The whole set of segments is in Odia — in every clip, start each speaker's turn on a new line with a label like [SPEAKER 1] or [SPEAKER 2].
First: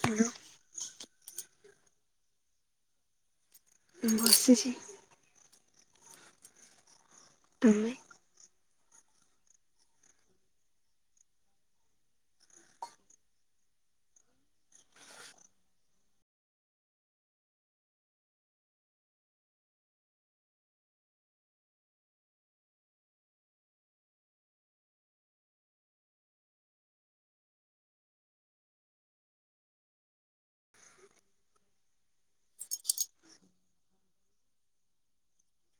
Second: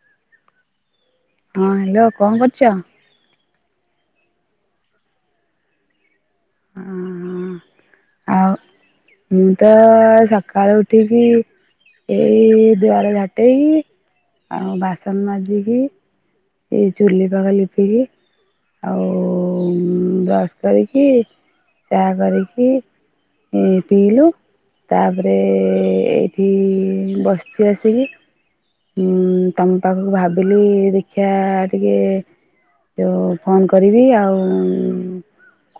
[SPEAKER 1] ହ୍ୟାଲୋ।
[SPEAKER 2] ହଁ ହ୍ୟାଲୋ କଣ କରୁଚ?
[SPEAKER 1] ବସିଛି। ତମେ?
[SPEAKER 2] ଆଉ ମୁଁ ତ ସକାଳୁ ଉଠିକି ଏଇ ଦୁଆର ଝାଟେଇକି ଆଉ ବାସନ ମାଜିକି ଏଇ ଚୁଲି ପାଖ ଲିପିକି ଆଉ ବ୍ରସ୍ କରିକି ଚାହା କରିକି ଇ ପିଇଲୁ ତାପରେ ଏଇଠି ବସିଚି ଆସିକି। ଉଁ ତମ ପାଖକୁ ଭାବିଲି ଦେଖିବା ଟିକେ ଯୋଉଁ ଫୋନ୍ କରିବି ଆଉ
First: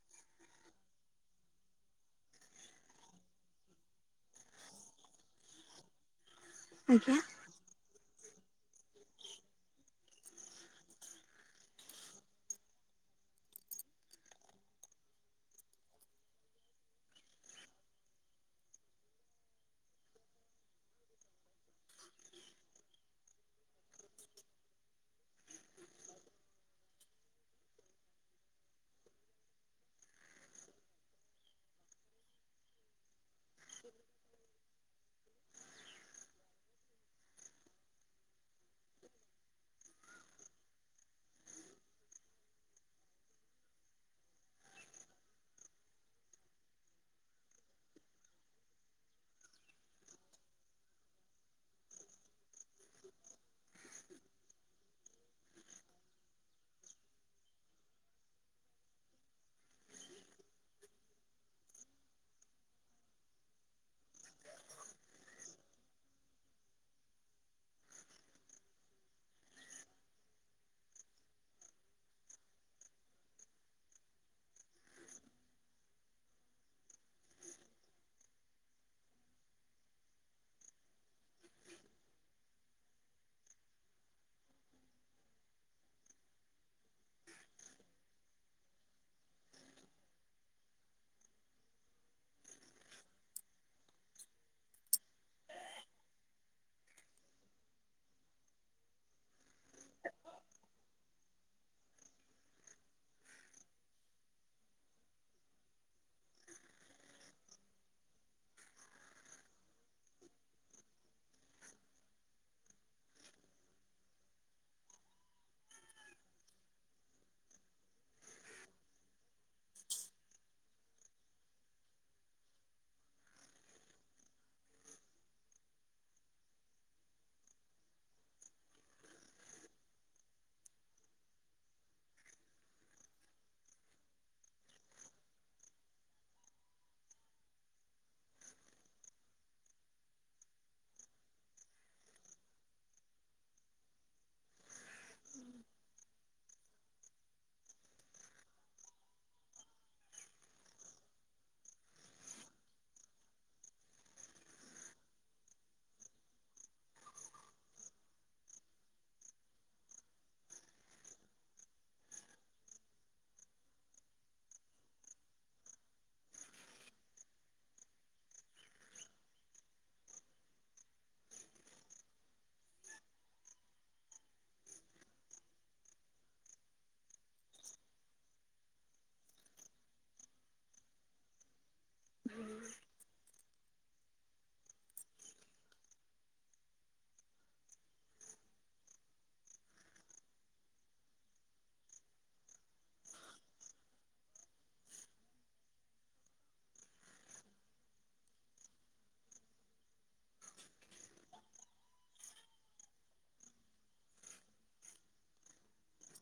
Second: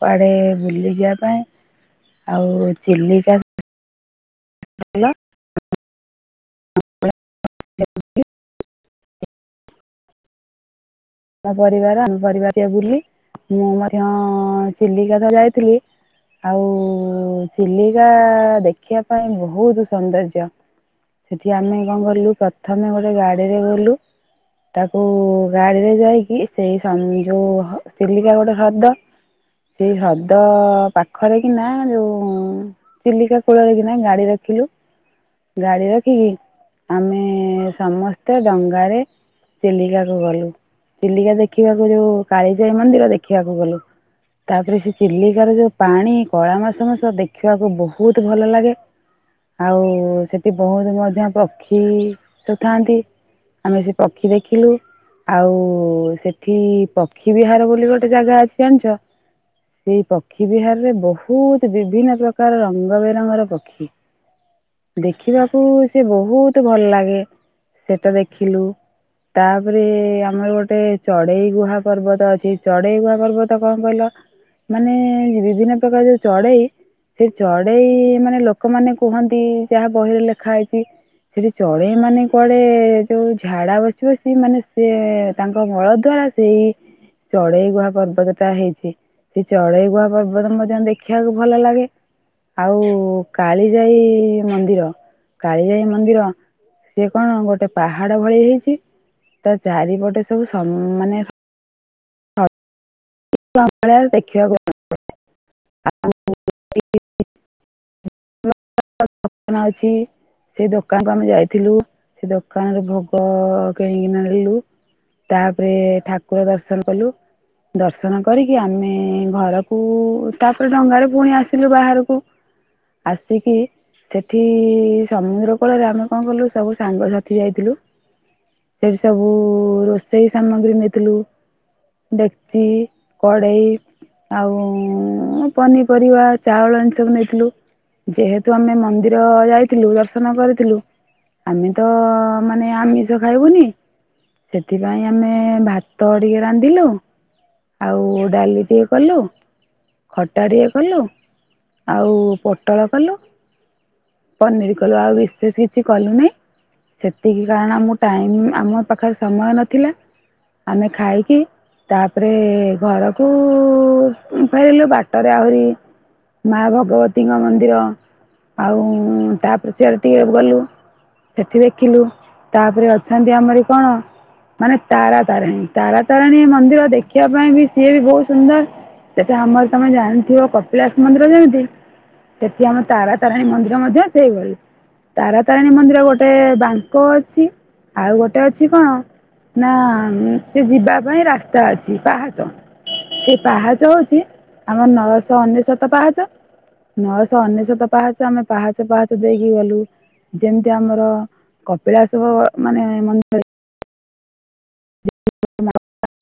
[SPEAKER 2] କୁଆଡେ ବୁଲିଯିବା ପାଇଁ, ଆଉ ଚିଲିକା ହାଲୋ?
[SPEAKER 1] ଆଜ୍ଞା।
[SPEAKER 2] ଆ [inaudible] ତା ପରିବାର ଆମ ପରିବାର ଯିବା ବୁଲି ମୁଁ ମଧ୍ୟ ଚିଲିକା ତ ଯାଇଥିଲି ଆଉ ଚିଲିକା ଦେଖିବା ପାଇଁ ବହୁତ ସୌନ୍ଦର୍ଯ୍ୟ। ସେଠି ଆମେ କଣ କଲୁ ପ୍ରଥମେ ଗୋଟେ ଗାଡିରେ ଗଲୁ। ତାକୁ ଗାଡିରେ ଯାଇକି ସେଇ ସନ ଯୋଉ ଚିଲିକା ଗୋଟେ ହ୍ରଦ। ସେଇ ହ୍ରଦ ପାଖରେ କି ନା ଯୋଉ ଚିଲିକା କୂଳରେ କିନା ଗାଡି ରଖିଲୁ। ଗାଡି ରଖିକି ଆମେ ସମସ୍ତେ ଡଙ୍ଗାରେ ଚିଲିକା କୁ ଗଲୁ, ଚିଲିକା ଦେଖିବାକୁ ଯୋଉ କାଳିଜାଇ ମନ୍ଦିର ଦେଖିବାକୁ ଗଲୁ। ତାପରେ ସେ ଚିଲିକାର ଯୋଉ ପାଣି କଳା ମସ ମସ ଦେଖିବାକୁ ବହୁତ ଭଲ ଲାଗେ। ଆଉ ସେଠି ବହୁତ ମଧ୍ୟ ପକ୍ଷୀ ସବୁଥାନ୍ତି। ଆମେ ସେ ପକ୍ଷୀ ଦେଖିଲୁ। ଆଉ ସେଠି ପକ୍ଷୀ ବିହାର ବୋଲି ଗୋଟେ ଜାଗା ଅଛି ଜାଣିଛ? ସେଇ ପକ୍ଷୀ ବିହାରରେ ବହୁତ ବିଭିନ୍ନ ପ୍ରକାର ରଙ୍ଗ ବେରଙ୍ଗର ପକ ଖୀ ଦେଖିବାକୁ ସେ ବହୁତ ତୁ ଭଲ ଲାଗେ, ସେଟା ଦେଖିଲୁ ତାପରେ ଆମର ଗୋଟେ ଚଢେଇ ଗୁହା ପର୍ବତ ଅଛି ଚଢେଇ ଗୁହା ପର୍ବତ କଣ କହିଲ? ମାନେ ବିଭିନ୍ନ ପ୍ରକାର ଯୋଉ ଚଢେଇ ସେଇ ଚଢେଇ ମାନେ ଲୋକମାମାନେ କୁହନ୍ତି ଯାହା ବହିରେ ଲେଖା ହେଇଛି ସେଠି ଚଡ଼େଇ ମାନେ କୁଆଡେ ଯୋଉ ଝାଡା ବସିବସି ମାନେ ସିଏ ଏ ତାଙ୍କ ମଳ ଦ୍ଵାରା ସେଇ ଚଢେଇ ଗୁହା ପର୍ବତ ଟା ହେଇଛି। ସେ ଚଢେଇ ଗୁହା ପର୍ବତ ମଧ୍ୟ ଦେଖିବାକୁ ଭଲ ଲାଗେ। ଆଉ କାଳିଜାଇ ମନ୍ଦିର କାଳିଜାଇ ମନ୍ଦିର ସିଏ କଣ ଗୋଟେ ପାହାଡ ଭଳି ହେଇଛି। ତା ଚାରିପଟେ ସବୁ ସମ ମାନେ ଦେଖିବାକୁଣ [inaudible] ଅଛି [unintelligible] ସେଇ ଦୋକାନକୁ ଆମେ ଯାଇଥିଲୁ ସେଇ ଦୋକାନରେ ଭୋଗ କିଣିକିନା ଆଣିଲୁ। ତାପରେ ଠାକୁର ଦର୍ଶନ କଲୁ। ଦର୍ଶନ କରିକି ଆମେ ଘରକୁ ତାପରେ ଡଙ୍ଗାରେ ପୁଣି ଆସିଲୁ ବାହାରକୁ ଆସିକି ସେଠି ସମୁଦ୍ର କୂଳରେ ଆମେ କଣ କଲୁ ସବୁ ସାଙ୍ଗସାଥି ଯାଇଥିଲୁ ସେ ସବୁ ରୋଷେଇ ସାମଗ୍ରୀ ନେଇଥିଲୁ ସେ କ୍ଚି, କଡ଼େଇ ଆଉ ପନିପରିବା ଚାଉଳ ଏମିତି ସବୁ ନେଇଥିଲୁ ଯେହେତୁ ଆମେ ମନ୍ଦିର ଯାଇଥିଲୁ ଦର୍ଶନ କରିଥିଲୁ ଆମେ ତ ମାନେ ଆମିଷ ଖାଇବୁନି ସେଥିପାଇଁ ଆମେ ଭାତ ଟିକେ ରାନ୍ଧିଲୁ ଆଉ ଡାଲି ଟିକେ କଲୁ ଖଟାଟିଏ କଲୁ ଆଉ ପୋଟଳ କଲୁ ପନିର କଲୁ ଆଉ ବେଶି କିଛି କଲୁନାଇ ସେତିକି କାରଣ ଆମ ଟାଇମ୍ ଆମ ପାଖରେ ସମୟ ନଥିଲା ଆମେ ଖାଇକି ତାପରେ ଘରକୁ ଫେରିଲୁ ବାଟରେ ଆହୁରି ମା ଭଗବତୀଙ୍କ ମନ୍ଦିର ଆଉ ତାପରେ ସିଆଡ଼େ ଟିକେ ଗଲୁ ସେଠି ଦେଖିଲୁ ତାପରେ ଅଛନ୍ତି ଆମର କଣ ମାନେ ତାରା ତାରିଣୀ ତାରା ତାରିଣୀ ମନ୍ଦିର ଦେଖିବା ପାଇଁ ବି ସିଏ ବି ବହୁତ ସୁନ୍ଦର ସେଠି ଆମର ତମେ ଜାଣିଥିବ କପିଳାସ ମନ୍ଦିର ଯେମିତି ସେଠି ଆମ ତାରା ତାରାତାରିଣୀ ମନ୍ଦିର ମଧ୍ୟ ସେଇଭଳିଆ ତାରାତାରିଣୀ ମନ୍ଦିର ଗୋଟେ ବାଙ୍କ ଅଛି ଆଉ ଗୋଟେ ଅଛି କଣ ନା ସେ ଯିବା ପାଇଁ ରାସ୍ତା ଅଛି ପାହାଚ ସେ ପାହାଚ ହଉଛି ଆମର ନଅଶହ ଅନେଶତ ପାହାଚ ନ ଶହ ଅନେଶତ ପାହାଚ ଆମେ ପାହାଚ ପାହାଚ ଦେଇକି ଗଲୁ ଯେମିତି ଆମର କପିଳାସବ ମାନେ ମନ୍ଦିର [unintelligible]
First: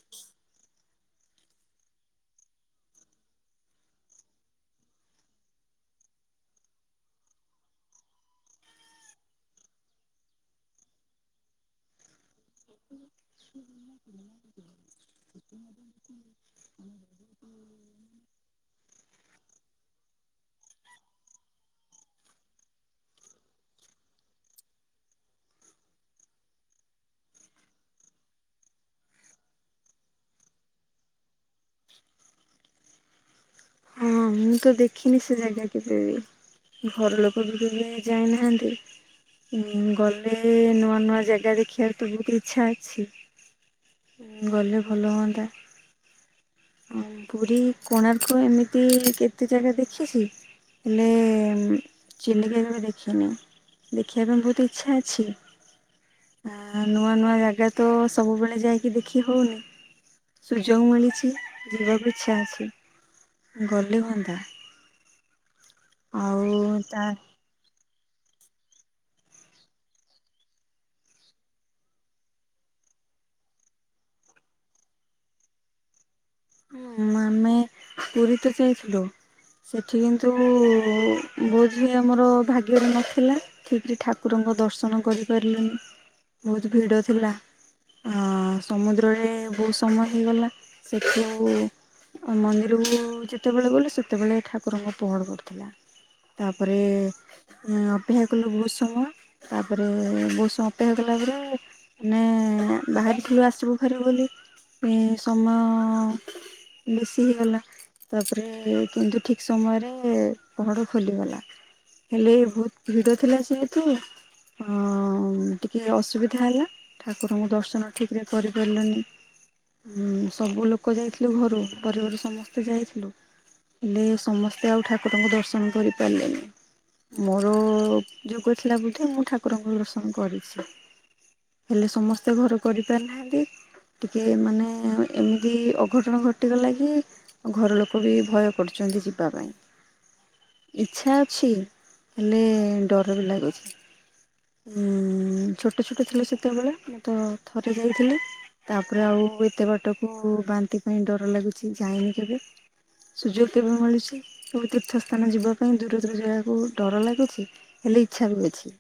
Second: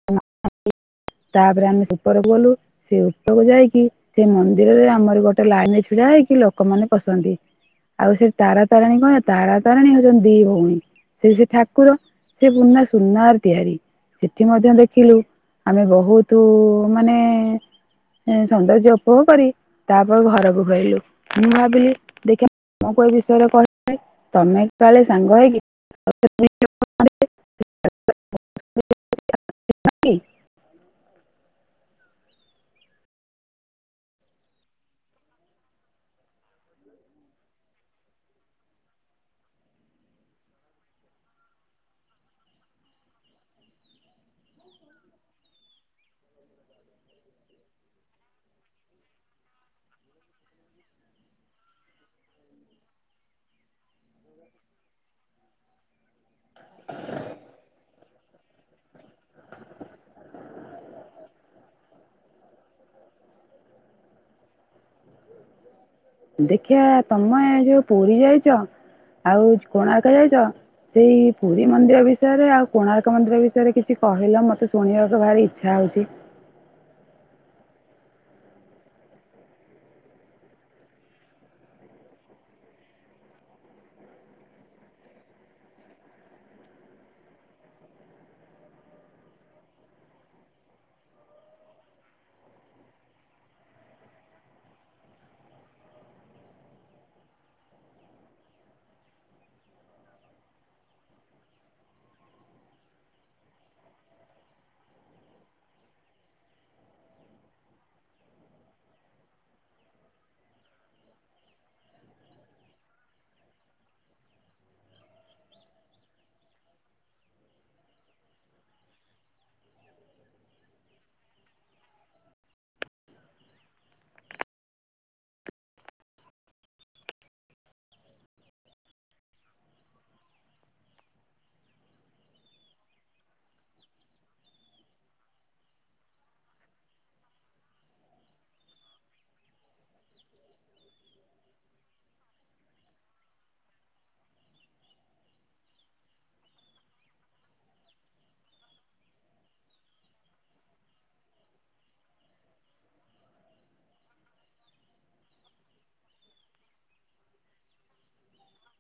[SPEAKER 1] [inaudible]
[SPEAKER 2] ତାପରେ ଆମେ ଉପରକୁ ଗଲୁ ସେ ଉପରକୁ ଯାଇକି ସେ ମନ୍ଦିରରେ ଆମର ଗୋଟେ ଲାଇନରେ ଛିଡା ହେଇକି ଲୋକମାନେ ପଶନ୍ତି ଆଉ ସେ ତାରା ତାରାଣୀ କଣ ତାରା ତାରିଣୀ ହଉଛନ୍ତି ଦି ଭଉଣୀ ସେ ସେ ଠାକୁର ସେ ପୁନା ସୁନାର ତିଆରି ଏଠି ମଧ୍ୟ ଦେଖିଲୁ ଆମେ ବହୁତ ମାନେ ସୌନ୍ଦର୍ଯ୍ୟ ଫୋ କରି ତାପରେ ଘରକୁ ଫେରିଲୁ ମୁଁ ଭାବିଲି ଦେଖିବା ତମକୁ ଏ ବିଷୟରେ କହ ତମେ କାଳେ ସାଙ୍ଗ ହେଇକି [unintelligible] [unintelligible]
[SPEAKER 1] ହଁ ମୁଁ ତ ଦେଖିନି ସେ ଜାଗା କେବେ ବି ଘର ଲୋକ ବି କେବେ ଯାଇନାହାନ୍ତି ଉଁ ଗଲେ ନୂଆ ନୂଆ ଜାଗା ଦେଖିବାର ତ ବହୁତ ଇଛା ଅଛି ଗଲେ ଭଲ ହୁଅନ୍ତା ପୁରୀ କୋଣାର୍କ ଏମିତି ଏମିତି କେତେ ଜାଗା ଦେଖିଛି ହେଲେ ଚିଲିକା କେବେ ଦେଖିନି ଦେଖିବା ପାଇଁ ବହୁତ ଇଚ୍ଛା ଅଛି ଆ ନୂଆ ନୂଆ ଜାଗା ତ ସବୁବେଳେ ଯାଇକି ଦେଖି ହଉନି ସୁଯୋଗ ମିଳିଛି ଯିବାକୁ ଇଚ୍ଛା ଅଛି ଗଲେ ହୁଅନ୍ତା ଆଉ
[SPEAKER 2] ଦେଖିିବା
[SPEAKER 1] ତା
[SPEAKER 2] ତମେ ଏ ଯୋଉ ପୁରୀ ଯାଇଛ ଆଉ କୋଣାର୍କ ଯାଇଛ ସେଇ ପୁରୀ ମନ୍ଦିର ବିଷୟରେ ଆଉ କୋଣାର୍କ ମନ୍ଦିର ବିଷୟରେ କିଛି କହିଲ ମତେ ଶୁଣିବାକୁ ଭାରି ଇଚ୍ଛା ହଉଚି।
[SPEAKER 1] ହୁଁ ଆମେ ପୁରୀ ତ ଯାଇଥିଲୁ ସେଠି କିନ୍ତୁ ବୋଧେ ଆମର ଭାଗ୍ୟରେ ନଥିଲା। ଠିକ୍ ରେ ଠାକୁରଙ୍କ ଦର୍ଶନ କରିପାରିଲୁନି ଭୋଉତୁ ଭିଡ ଥିଲା। ହଁ ସମୁଦ୍ରରେ ବୋହୁତ୍ ସମୟ ହେଇଗଲା। ହୁଁ। ଆ ମନ୍ଦିରକୁ ଯେତେବେଳେ ଗଲୁ ସେତେବେଳେ ଠାକୁରଙ୍କ ପହଡ ପଡିଥିଲା। ତାପରେ ଅପେକ୍ଷା କଲୁ ବୋହୁତ୍ ସମୟ ତାପରେ ବୋଉସ୍ ସମୟ ଅପେକ୍ଷା କଲା ପରେ ନେ ବାହାରିଥିଲୁ ଆସିବୁ ଘରି ବୋଲି ସମୟ ହଁ ବେଶୀ ହେଇଗଲା। ତାପରେ କିନ୍ତୁ ଠିକ୍ ସମୟରେ ପହଡ଼ ଖୋଲିଗଲା। ହେଲେ ବୋହୁତ ଭିଡ ଥିଲା ସିଏତୁ--' ହଁ ଟିକେ ଅସୁବିଧା ହେଲା। ଠାକୁରଙ୍କୁ ଦର୍ଶନ ଠିକ୍ ରେ କରିପାରିଲୁନି ସବୁ ଲୋକ ଲୋକ ଯାଇଥିଲେ ଘରୁ ପରିବାର ସମସ୍ତେ ଯାଇଥିଲୁ। ହେଲେ ସମସ୍ତେ ଆଉ ଠାକୁରଙ୍କୁ ଦର୍ଶନ କରିପାରିଲେନି। ମୋର ଯୁଗ ଥିଲା ବୋଧେ ମୁଁ ଠାକୁରଙ୍କର ଦର୍ଶନ କରିଚି। ହେଲେ ସମସ୍ତେ ଘରେ କରିପାରିନାହାନ୍ତି ଟିକେ ମାନେ ଏମି ତି ଅଘଟଣ ଘଟିଗଲା କିି ଘର ଲୋକ ବି ଭୟ କରୁଚନ୍ତି ଯିବା ପାଇଁ। ଇଚ୍ଛା ଅଛି ହେଲେ ଡର ବି ଲାଗୁଛି। ଛୋଟ ଛୋଟ ଥିଲେ ସେତେବେଳେ ମୁଁ ତ ଥରେ ଯାଇଥିଲି ତାପରେ ଆଉ ଏତେ ବାଟକୁ ବାନ୍ତି ପାଇଁ ଡର ଲାଗୁଚି ଯାଇନି କେବେ। ସୁଯୋଗ ଦେବ ମିଳୁଛି ସବୁ ତୀର୍ଥସ୍ଥାନ ଯିବା ପାଇଁ ଦୂର ଦୂର ଯାଗାକୁ ଡର ଲାଗୁଚି। ହେଲେ ଇଚ୍ଛା ବି ଅଛି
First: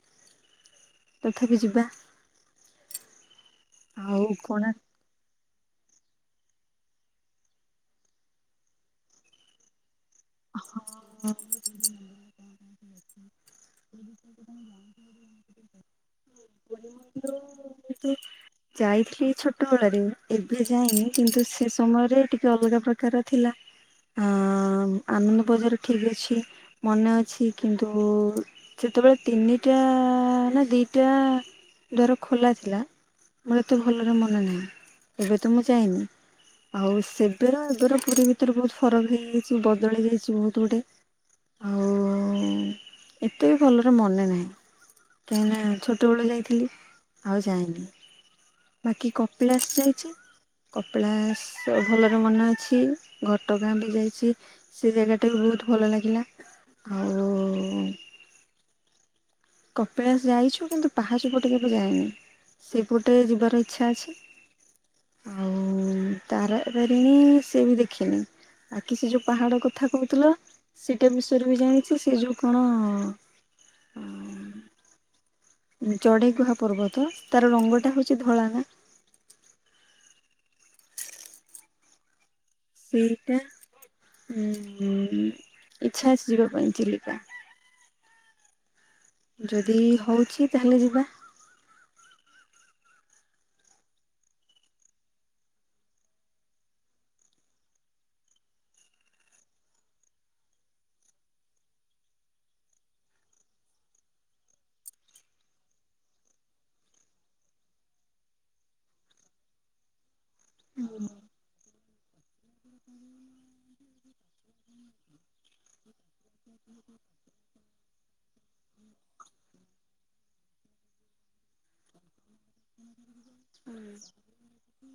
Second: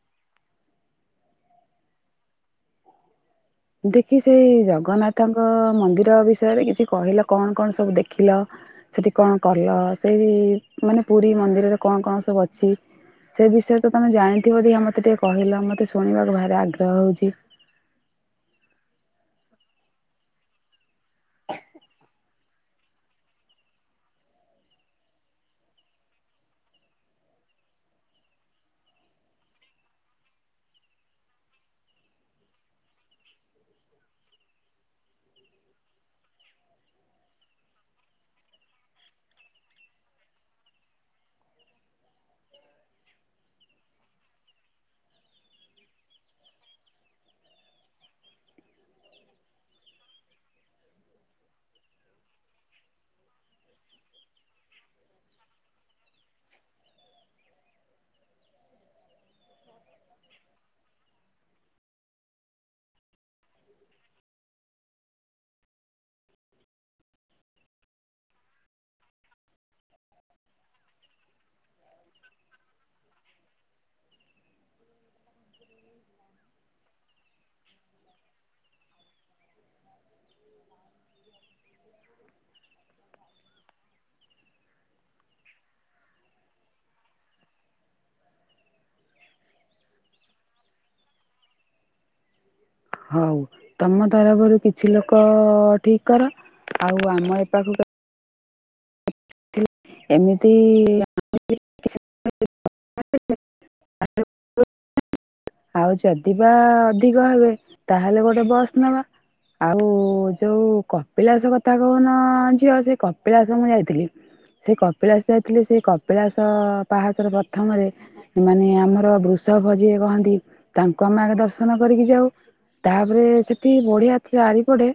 [SPEAKER 1] ତଥାପି ଯିବା।
[SPEAKER 2] ଦେଖି
[SPEAKER 1] ଆଉ
[SPEAKER 2] ସେଇ
[SPEAKER 1] କୋଣାର୍କ
[SPEAKER 2] ଜଗନ୍ନାଥ ତାଙ୍କ ମନ୍ଦିର ବିଷୟରେ କିଛି କହିଲ କଣ କଣ ସବୁ ଦେଖିଲ ସେଠି କଣ କଲ। ସେଇ ମାନେ ପୁରୀ ମନ୍ଦିରରେ କଣ କଣ ସବୁ ଅଛି। ସେ ବିଷୟ ତ ତମେ ଜାଣିଥିବ ମତେ ଟିକେ କହିଲ ମତେ ଶୁଣିବାକୁ ଭାରେ ଆଗେ
[SPEAKER 1] [unintelligible] ଯାଇଥିଲି ଛୋଟବେଳାରେ ଏବେ ଯାଇନି କିନ୍ତୁ ସେ ସମୟରେ ଟିକେ ଅଲଗା ପ୍ରକାର ଥିଲା। ଅ ଆନନ୍ଦ ବଜାର ଠିକ ଅଛି। ମନେ ଅଛି କିନ୍ତୁ ସେତେବେଳେ ତିନିଟା ନା ଦିଟା--‌ ଦ୍ୱର ଖୋଲା ଥିଲା ମୋର ତୁ ଭଲରେ ମନେ ନାହିଁ ଏବେ ତ ମୁଁ ଯାଇନି। ଆଉ ସେବେର ଏବେର ପୁରୀ ଭିତରେ ବହୁତ ଫରକ ହେଇଯାଇଛି ବଦଳି ଯାଇଛି ବହୁତ ଗୁଡେ। ଆଉ ଏତେ ବି ଭଲରେ ମନେ ନାହିଁ। କାହିଁକି ନା ଛୋଟବେଳେ ଯାଇଥିଲି। ଆଉ ଯାାଇନି ବାକି କପିଳାସ ଯାଇଛି। କପିଳାସ ଭଲରେ ମନେ ଅଛି ଘଟଗାଁ ବି ଯାଇଛି। ସେ ଜାଗାଟା ବି ବହୁତ ଭଲ ଲାଗିଲା ଆଉ କପିଳାସ ଯାଇଛୁ କିନ୍ତୁ ପାହାଚ ପଟେ କେବେ ଯାଏନି ସେପଟେ ଯିବାର ଇଚ୍ଛା ଅଛି। ଆଉ ତାରା ତାରିଣୀ ସେ ବି ଦେଖିନି। ବାକିି ସେ ଯୋଉ ପାହାଡ କଥା କହୁଥିଲ ସେଟା ବିଷୟରେ ବି ଜାଣିଛି ସେ ଯୋଉ କଣ ଚଢେଇ ଗୁହା ପର୍ବତ ତାର ରଙ୍ଗଟା ହଉଛି ଧଳା ନା। ସେଇଟା ଇଚ୍ଛା ଅଛି ଯିବା ପାଇଁ ଚିଲିକା। ଯଦି ହଉଛି ତାହେଲେ ଯିବା।
[SPEAKER 2] ହଉ। ତମ ତରଫରୁ କିଛି ଲୋକ ଠିକ୍ କର ଆଉ ଆମ ଏ ପାଖକୁ ଏମିତି [inaudible] ଆଉ ଯଦିବା ଅଧିକ ହେବେ ତାହେଲେ ଗୋଟେ ବସ୍ ନବା। ଆଉ ଯୋଉ କପିଳାସ କଥା କହୁନ ଝିଅ ସେ କପିଳାସ ମୁଁ ଯାଇଥିଲି। ସେ କପିଳାସ ଯାଇଥିଲି। ସେ କପିଳାସ ପାହାଚର ପ୍ରଥମରେ ମାନେ ଆମର ବୃଷଭ ଯିଏ କହନ୍ତି ତାଙ୍କୁ ଆମେ ଆଗେ ଦର୍ଶନ କରିକି ଯାଉ। ତାପରେ ସେଠି ବଢିଆ ଚାରିପଟେ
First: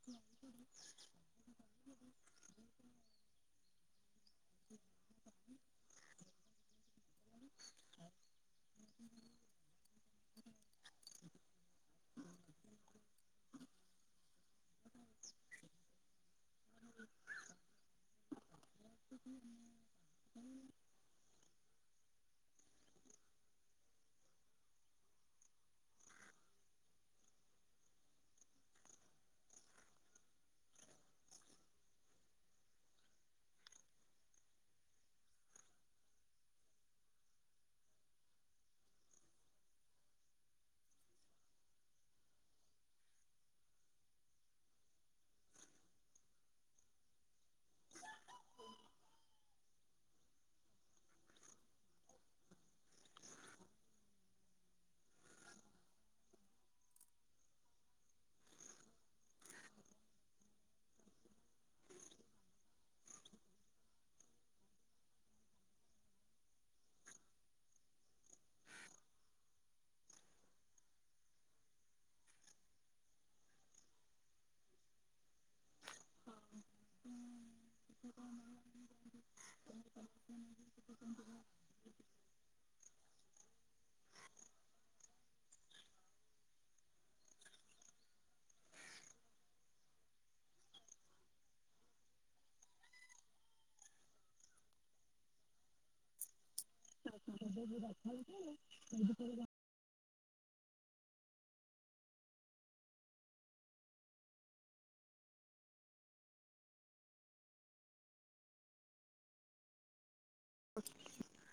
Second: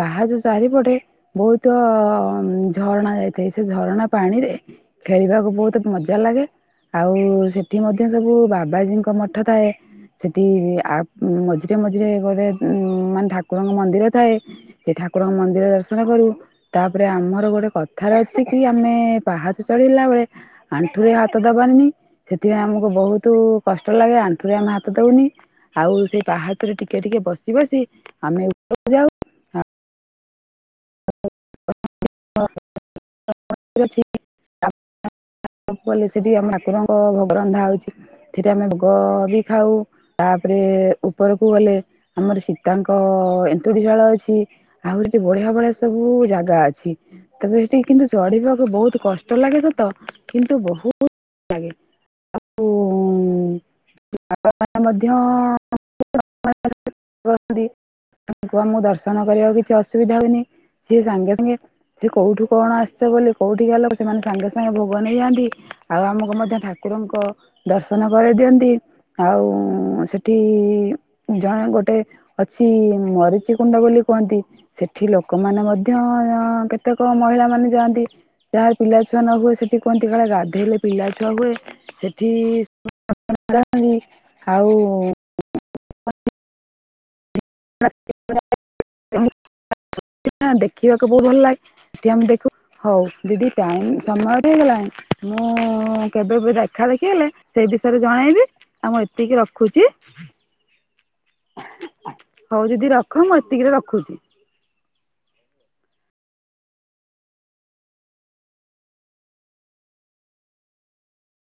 [SPEAKER 2] ପାହାଚ ଚାରିପଟେ ବହୁତ ଝରଣା ଯାଇଥାଏ। ସେ ଝରଣା ପାଣିରେ ଖେଳିବାକୁ ବହୁତ ମଜା ଲାଗେ। ଆଉ ସେଠି ମଧ୍ୟ ସବୁ ବାବାଜୀଙ୍କ ମଠ ଥାଏ। ସେଠି ଆଉ ମଝିରେ ମଝିରେ ଗୋଟେ ମାନେ ଠାକୁରଙ୍କ ମନ୍ଦିର ଥାଏ। ସେ ଠାକୁରଙ୍କ ମନ୍ଦିର ଦର୍ଶନ କରୁ। ତାପରେ ଆମର ଗୋଟେ କଥାରେ ଅଛି କି ଆମେ ପାହାଚ ଚଢିଲା ବେଳେ ଆଣ୍ଠୁରେ ହାତ ଦବାନି। ସେଥିପାଇଁ ଆମକୁ ବହୁତ କଷ୍ଟ ଲାଗେ। ଆଣ୍ଠୁ ଆମେ ହାତ ଦବୁନି। ଆଉ ସେଇ ପାହାଚରେ ଟିକେ ଟିକେ ବସି ବସି ଆମେ ଉପରକୁ ଯାଉ। [inaudible] ଗଲେ ସେଠି ଆମ ଠାକୁରଙ୍କ ଭୋଗ ରନ୍ଧା ହଉଛି। ସେଥିରେ ଆମେ ଭୋଗ ବି ଖାଉ। ତାପରେ ଉପରକୁ ଗଲେ ଆମର ସୀତାଙ୍କ ଏନ୍ତୁଡି ଶାଳ ଅଛି। ଆହୁରି ବି ବଢିଆ ବଢିଆ ସବୁ ଜାଗା ଅଛି। ତେବେ ସେଠିକି କିନ୍ତୁ ଚଢ଼ିବାକୁ ବହୁତ କଷ୍ଟ ଲାଗେ ସତ କିନ୍ତୁ ବହୁତ ଭଲ ଲାଗେ। [inaudible] ବାବାମାନେ ମଧ୍ୟ ତାଙ୍କୁ ଆମକୁ ଦର୍ଶନ କରିବାକୁ କିଛି ଅସୁବିଧା ହୁଏନି। ସିଏ ସାଙ୍ଗେ ସାଙ୍ଗେ କିଏ କୋଉଠୁ କଣ ଆସିଚ ବୋଲି କୋଉଠି ଗଲେ, ସେମାନେ ସାଙ୍ଗେ ସାଙ୍ଗେ ଭୋଗ ନେଇଯାଆନ୍ତି? ଆଉ ଆମକୁ ମଧ୍ୟ ଠାକୁରଙ୍କ ଦର୍ଶନ କରେଇଦିଅନ୍ତି। ଆଉ ସେଠି ଜଣେ ଗୋଟେ ଅଛି ମରିଚ କୁଣ୍ଡ ବୋଲି କୁହନ୍ତି। ସେଠି ଲୋ ଲୋକମାନେ ମଧ୍ୟ, କେତେକ ମହିଳା ମାନେ ଯାଆନ୍ତି। ଯାହାର ପିଲାଛୁଆ ନ ହୁଏ ସେଠି କୁହନ୍ତି କାଳେ ଗାଧୋଇଲେ ପିଲାଛୁଆ ହୁଏ। [inaudible] [inaudible] ନା [unintelligible] ଦେଖିବାକୁ ବହୁତ ଭଲ ଲାଗେ। ସେଠି ଆମେ ଦେଖୁ, ହଉ ଦିଦି ଟାଇମ ସମୟ ବି ହେଇଗଲାଣି। ମୁଁ କେବେ ବି ରାଗି ଦେଖା ଦେଖି ହେଲେ ସେଇ ବିଷୟରେ ଜଣେଇବି। ଆଉ ମୁଁ ଏତିକି ରଖୁଛି। ହଉ ଦିଦି ରଖ। ମୁଁ ଏତିକିରେ ରଖୁଛି।
[SPEAKER 1] [unintelligible]